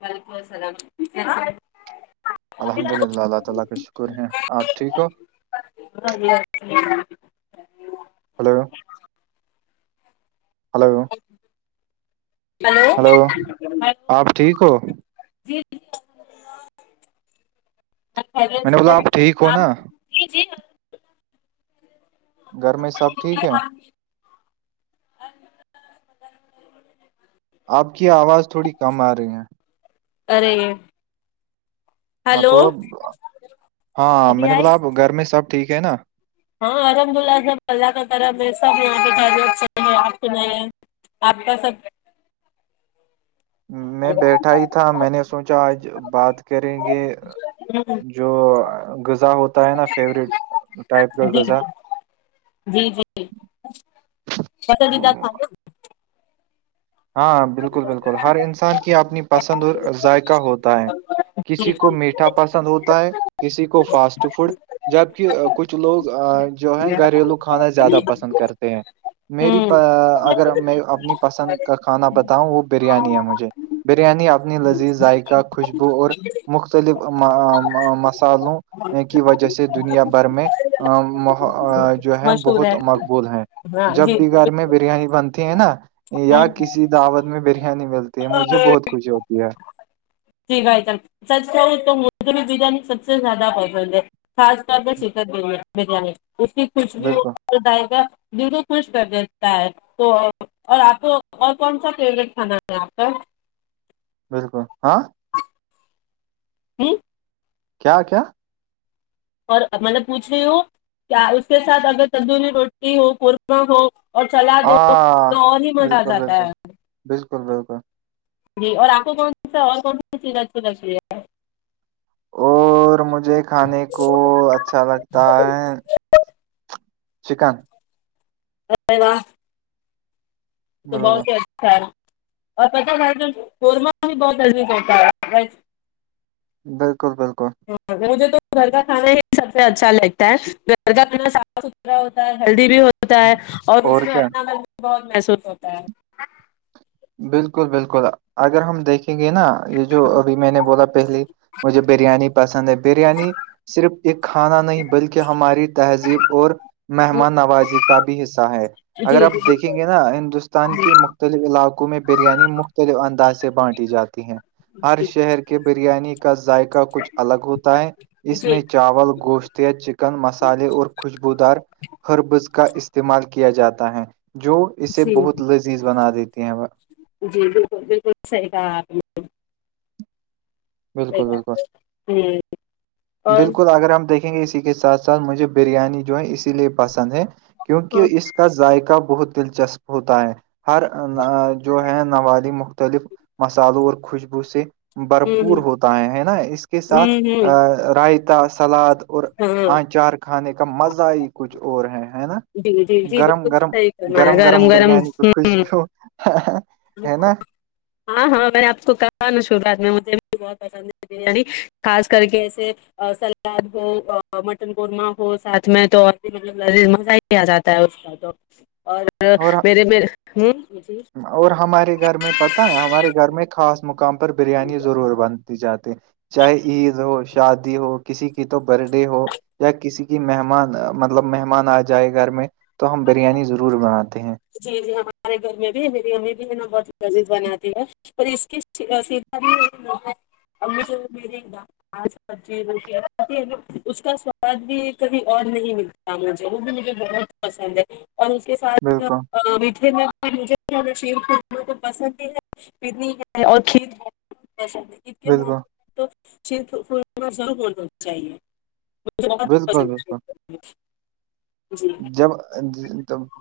وعلیکم السلام الحمد للہ اللہ تعالی کا شکر ہیں ٹھیک ہو بیاھی ہلو ہلو [unintelligible] مل ہلو آپ ٹھیک ہو میں جی نے بولا آپ ٹھیک ہو خ نا جی جی گھر میں سب ا ٹھیک ہے آ [unintelligible] آپ کی آواز تھوڑی کم آ رہی ہیں ارے ہاں ہلو تھوڑا ہاں ابھی میں نے آئی بولا اب گھر میں سب ٹھیک ہے نا ہاں الحمد اللہ سب اللہ کا طرف ہے سب یہاں پہ ب آپ سن آپ کا سب میں بیٹھا ہی تھا میں نے سوچا آج بات کریں گے جو غذا ہوتا ہے نا فیوریٹ ٹائپ کا جی جی غذا جی جیتدہ تھا ہاں بالکل بالکل ہر انسان کی اپنی پسند اور ذائق ہوتا ہے جی کسی کو ہوں میٹ مٹھا پسند ہوتا ہے کسی کو فاسٹ فوڈ جبک کچھ لوگ جو ہے گھریلو کھانا زیادہ پسند کرتے ہیں میری اگر میں اپنی پسند کا کھانا بتاؤں وہ بریانی ہے مجھے بریانی اپنی لذیذ ذائقہ خوشبو اور مختلف مصالوں کی وجہ سے دنیا بھر میں جو ہے بہت مقبول ہے ہاں جب جی بھی جی گھر میں بالکل بریانی بنتی ہے نا یا ہوں کسی دعوت میں بریانی ملتی ہے مجھے بہت خوشی ہوتی ہے جیھ ہے چل تو مدری بریانی سک سے زدہ پے خاص ط پ سکن ب بریانی اس کی کچھ بالکل بھیائے درو خش کر دیتا ہے تو اور آپ کو اور کون سا فیوروریٹ کھانا ہے آپ کا بالکل ہاں ہوں کیا کیا اور میں نے پوچھے ہو کیا اس کے ساتھ اگر تندوری روٹی ہو قورمہ ہو اور چلا دو ہاں تو اور نہیں مزہ آ بالکل جاتا بالکل ہے بالکل بالکل جی اور آپ کو کون سا اور کون سی چیزیں اچھی لگتی ہے اور مجھے کھانے کو اچھا لگتا ہے چکن اے و تو بہت بالکل ہی اچھا ہے نا اور پتہ بھائی قورمہ بھی بہت عییک ہوتا ہے بالکل بالکل مجھے تو گھر کا کھانا ہی سب سے اچھا لگتا ہے گھر کا کھانا صاف ستھرا ہوتا ہے ہیلدی بھی ہوتا ہے اور اس میں اپنا مل بھی بہت محسوس ہوتا ہے بالکل بالکل اگر ہم دیکھیں گے نا یہ جو ابھی میں نے بولا پہلی مجھے بریانی پسند ہے بریانی صرف ایک کھانا نہیں بلکہ ہماری تہذیب اور مہمان نوازی کا بھی حصہ ہے اگر جی جی آپ دیکھیں بالکل گے نا ہندوستان کے مختلف علاقوں میں بریانی مختلف انداز سے بانٹی جاتی ہے ہر شہر کے بریانی کا ذائقہ کچھ الگ ہوتا ہے اس جی میں چاول گوشت چکن مسالے اور خوشبوودار ہربز کا استعمال کیا جاتا ہے جو جی اسے جی بہت لذیذ بنا دیتی ہیں وہ جی بالکل بالکل صحیح کہا آپ نے بالکل بالکل ہوں بالکل اگر ہم دیکھیں گے اسی کے ساتھ ساتھ مجھے بریانی جو ہے اسی لیے پسند ہے ہاں کیونکہ اس کا ذائقہ بہت دلچسپ ہوتا ہے ہر جو ہے نوالی مختلف مسالوں اور خوشبو سے ہمم بھرپور ہمم ہوتا ہے ہے نا اس کے ساتھ ہمم رائتا سلاد اور ہاں آنچار کھانے کا مزہ ہی کچھ اور ہے ہے نا جی جی جی گرم بالکل گرم صحیح فرمایا گرم گرم بریانی کچھ خوش ہمم گ ہاں ہاں میں نے آپ کو کہا ن شوعات میں مجھے بھی بہت پسند ہے بریانی خاص کر کے ایسے سلاد ہو مٹن قورمہ ہو ساتھ میں تو اور بھی مطلب لذیذ مزہ ہی بھی آ جاتا ہے اور اور میرے م ہ اور ہمارے گھر میں پتاہ ہے ہمارے گھر میں خاص مقام پر بریانی ضرور بنتی جاتی چاہے عید ہو شادی ہو کسی کی تو بر ڈے ہو یا کسی کی مہمان مطلب مہمان آ جائے گھر میں تو ہم بریانی ضرور بناتے ہیں جی جی ہمارے گھر میں بھی میری ہمیں بھی ہے نا بہت مزید بناتی ہے اس کی سیدھا بھی ابھ مجے گا ج سبزی روٹی ہے اس کا سواد بھی کبھی اور نہیں ملتا موھے وہ بھی مجھے بہت پسند ہے اور اس کے ساتھ بالکل میٹے میں کو پسند ہی ہے پکنی ہے اور کھیت کے م بالکل تور چاہیے مجھے بہت بالکل بالکل پسند جی جب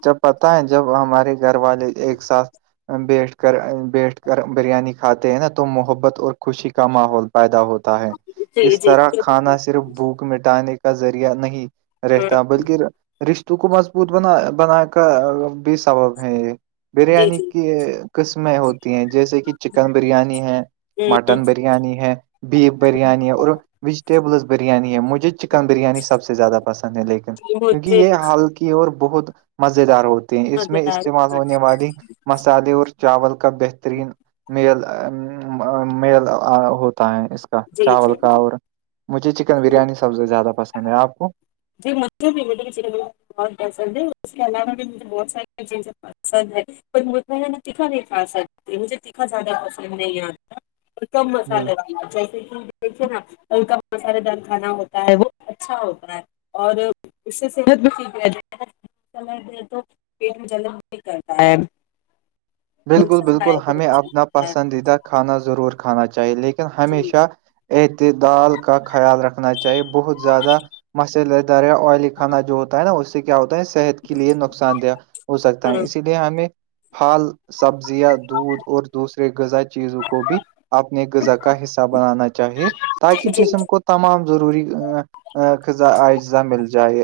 جب پتا ہے جب ہمارے گھر والے ایک ساتھ بیٹھ کر بیٹھ کر بریانی کھاتے ہیں نا تو محبت اور خوشی کا ماحول پیدا ہوتا ہے جی جی اس جی طرح جی کھانا صرف بھوک مٹانے کا ذریعہ نہیں رہتا بلکہ رشتوں کو مضبوط بنا بنا کا بھی سبب ہے یہ جی بریانی کی جی قسمیں ہوتی ہیں جیسے کہ چکن بریانی ہے مٹن بریانی ہے بیف بریانی ہے اور ویجیٹیبلس بریانی ہے مجھے چکن بریانی سب سے زیادہ پسند ہے لیکن کیونکہ مجھے یہ حال کی اور بہت مز دار ہوتے ہیں اس میں مزیدار استعمال ہونے والی مسالے اور چاول کا بہترین میل میل ہوتا ہے اس جی جی چاول کا جی اور مجھے چکن بریانی سب سے زیادہ پسند ہے آپ کو جی م اس کے عو بھیہ [unintelligible] پسند ہے پر مجہ ن تکھا نہیں کا سکتی مجھے تکھا زیادہ پسند نہیں آتا [inaudible] ا کم مسالے [unintelligible] جیسے کہ دیکھیے نا ہل کاا مسالے دار کھانا ہوتا ہے وہ اچھا ہوتا ہے [inaudible] اور اس سے صحت بھی ٹھیک رہ جاتی ہے تو پٹ میں ج کرتا ہے [inaudible] بالکل نقصان بالکل دائک ہمیں اپنا ہوتا ہے پسندیدہ کھانا ضرور کھانا چاہیے لیکن جی ہمیشہ احتدال کا خیال رکھنا چاہیے بہت زیادہ مسلے دریا آئلی کانا جو ہوتا ہے نا اس سے کیا ہوتا ہے صحت کے لیے نقصان دہ ہو سکتا ہے ہاں اسی لیے ہمیں ہال سبزیاں دودھ اور دوسرے غذا چیزوں کو بھی اپنی غذا کا حصہ بنانا چاہیے تاکہ جی جسم کو تمام ضروریا اجزا مل جائے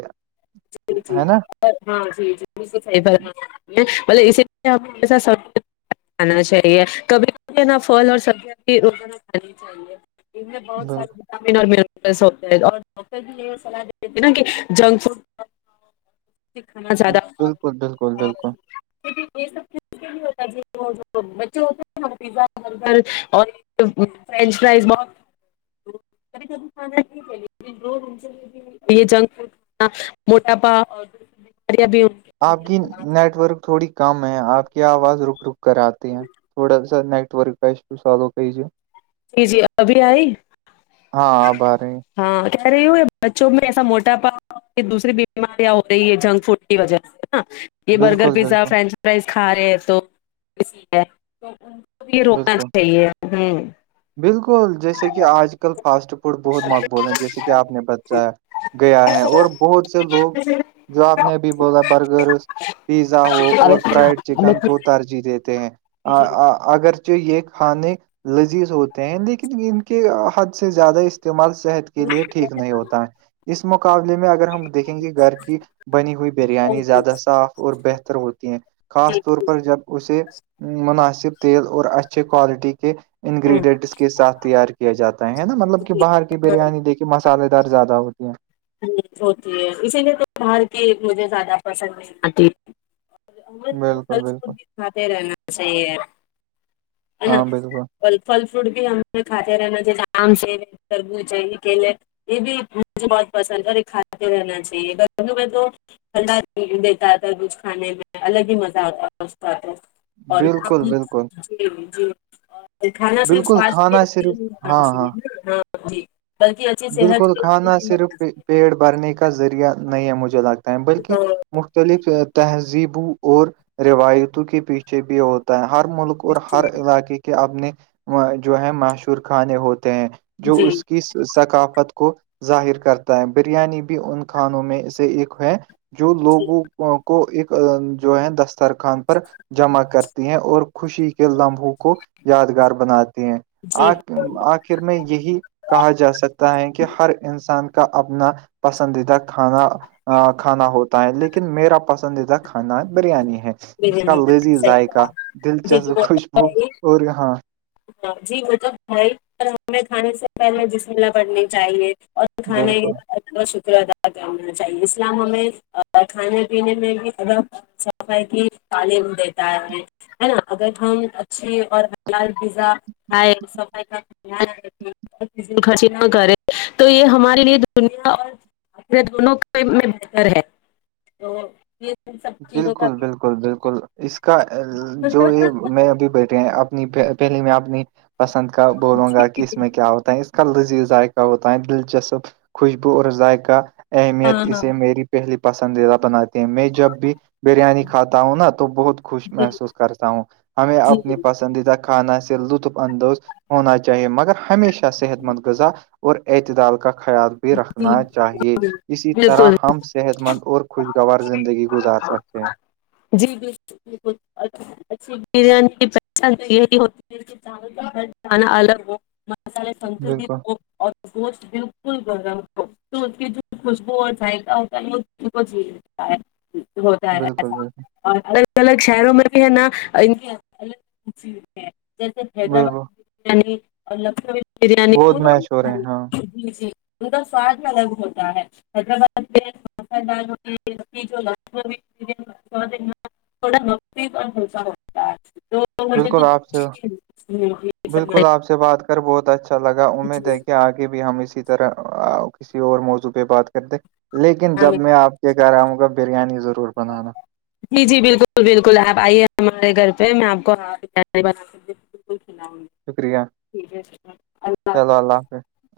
جی جی ہے نا ہاں جی جی بک صح [unintelligible] مطل اس لیے ہم سج [inaudible] کانا چاہیے کبھی کبھی نہ پھل اور سبزیاں بھی رانی چاہیے [inaudible] ان میں بہت ساریے [unintelligible] اور ہوتا اور ڈاکٹر بھی یہ سلاح دیتے ہیں نا کہ جنک فوڈ [inaudible] زیادہ بالکل بالکل بالکل بالکل یہ سب [inaudible] ہوتا ہے وہ بچے ہوتے ہیں پیا برگر اور فرینچ فرائز بہت یہ جنک فڈ [unintelligible] موٹاپا اور بیاریاں بھی آپ کی نیٹورک تھوڑی کم ہے آپ کی آواز رک رک کر آتی ہیں تھوڑا سا نیٹ ورک کا ایو سالو کئییے بھی ان جی جی ابھی آئی ہاں آپ آ رہے ہیں ہاں کہہ رہی ہ ہو یہ بچوں میں ایسا موٹا پا یہ دوسری بیماریاں ہو رہی ہے جنک فوڈ کی وجہ ہے نا یہ برگر بالکل پیزا بالکل فرینچ فرائز کھا رہے تو ب یہ روکنا بالکل چاہیے ہوں [unintelligible] بالکل جیسے کہ آج کل فاسٹ فوڈ بہت مقبول ہیں جیسے کہ آپ نے بتاایا گیا ہے اور بہت سے لوگ جو آپ نے ابھی بولا برگر پیزا ہو اور فرائڈ چکن کو ترجیح دیتے ہیں اگرچہ یہ کھانے [unintelligible] لذیذ ہوتے ہیں لیکن ان کے حد سے زیادہ استعمال صحت کے لیے ٹھیک نہیں ہوتا ہے اس مقابلے میں اگر ہم دیکھیں گے گھر کی بنی ہوئی بریانی زیادہ صاف اور بہتر ہوتی ہیں خاص طور پر جب اسے مناسب تیل اور اچھے کوالٹی کے انگریڈینٹس کے ساتھ تیار کیا جاتا ہے نا مطلب کہ باہر کی بریانی دیکھی مسالے دار زیادہ ہوتی ہیں ہ ہوتی ہے اسی لیے تو باہر کی مجھے زیادہ پسند نہیں آتی بالکل بالکل ف رہنا چ ن ہاں [unintelligible] بالکل اور پھل فروٹ بھی ہمیں کھاتے رہنا چیے آرام سے کرونچاہیے کے لیے [unintelligible] یہ بھی مجھے بہت پسند ہے اور یہ کھاتے رہنا چاہیے میں تو تھا دیتا تھا کچھ کھانے میں الگ ہی مزہ آتا تھا اس اور بالکل ج بالکل جی کھانا صرف بالکل سا کھانا صرف چاہے ہاں ہاں ہاں جی بلکہ اچھی صحت کے چاہیے پیڑ بھرنے کا ذریعہ نہیں ہے مجھے لگتا ہے بلکہ تو مختلف تہذیبوں اور روایتوں کے پیچھے بھی ہوتا ہے ہر ملک اور ہر جی علاقے کے اپنے جو ہے مشہور کھانے ہوتے ہیں جو جی اس کی ثقافت کو ظاہر کرتا ہے بریانی بھی ان کھانوں میں سے ایک ہے جو لوگوں کو ایک جو ہے دسترخان پر جمع کرتی ہیں اور خوشی کے لمحوں کو یادگار بناتے ہیں آ جی آخر میں یہی کہا جا سکتا ہے کہ ہر انسان کا اپنا پسندیدہ کھانا کھانا ہوتا ہے لیکن میرا پسندیدہ کھانا بریانی ہے اس کا لذی صحیح بات ذائقہ جی جی دلچسپ وہ تو خوشبو ہے ہی اور یہاں ہاں جی وہ توب بھائی پر ہمیں کھانے سے پہلے جسملہپٹنی چاہیے اور کھانے کے بالکل ال کا شکر ادا کرنا چاہیے اسلام ہمیں کھانے پینے میں بھی ا کہ تعلیم دیتا ہے ہے نا اگر ہم اچھے اور حالات پزا کائے س کا خرچ نہ کرے تو یہ ہمارے لیے دنیا اور نے دونوں میں بہتر ہے ان سب چیزوں کا بالکل بھی بالکل بالکل اس کا جو یہ جی میں ابھی بیٹھے ہیں اب اپ پہلی میں اپنی پسند کا بولوں گا کہ اس میں کیا ہوتا ہے اس کا لذیذ ذائقہ ہوتا ہے دلچسپ خوشبو اور ذائقہ اہمیت ہاں ہاں اسے میری پہلی پسندیدہ بناتی ہیں میں جب بھی بریانی کھاتا ہوں نا تو بہت خوش جی محسوس کرتا ہوں ہمیں جی اپنی پسند پسندیدہ خانہ سے لطف اندوز ہونا چاہیے مگر ہمیشہ صحت مند غذا اور اعتدال کا خیال بھی جی رکھنا چاہیے جی، اسی طرح بالکل ہم صحت مند اور خوشگوار زندگی گزار سکتے ہیں جی بالکل بالکلھی بریانی پ یہی چ کا چانا الگ ہو مسالے سنتل بالکل ہو اور گوش بالکل گرم کو تو اس کی جو خوشبو اور ذائقہ ہوتا ہے وہ ان کو جیتا ہے ہوتا ہے بالکل ایسا بالکل اور الگ الگ شہروں میں بھی ہے نا ان کی ال جیسے حیدرآباد بالکل بریانی اور لکو بریانی بہت دونوں میچ ہو رہے ہیں ہاں ہی جی جی ان کا سواد الگ ہوتا ہے حیدرباد میں تھوڑا نک ہو ہوتا تو مجے تو بالکل آپ جی سے جی بالکل آپ سے بات کر بہت اچھا لگا امید ہے کہ آگے بھی ہم اسی طرح کسی اور موضوع پہ بات کرتے لیکن جب میں آپ یہ کہہ رہا ہوںگا بریانی ضرور بنانا جی جی بالکل بالکل آپ آئیے ہمارے گھر پہ میں آپ کو ب ب س گ شکریہ ٹھیک ہے اللہ چلو حافظ اللہ حافظ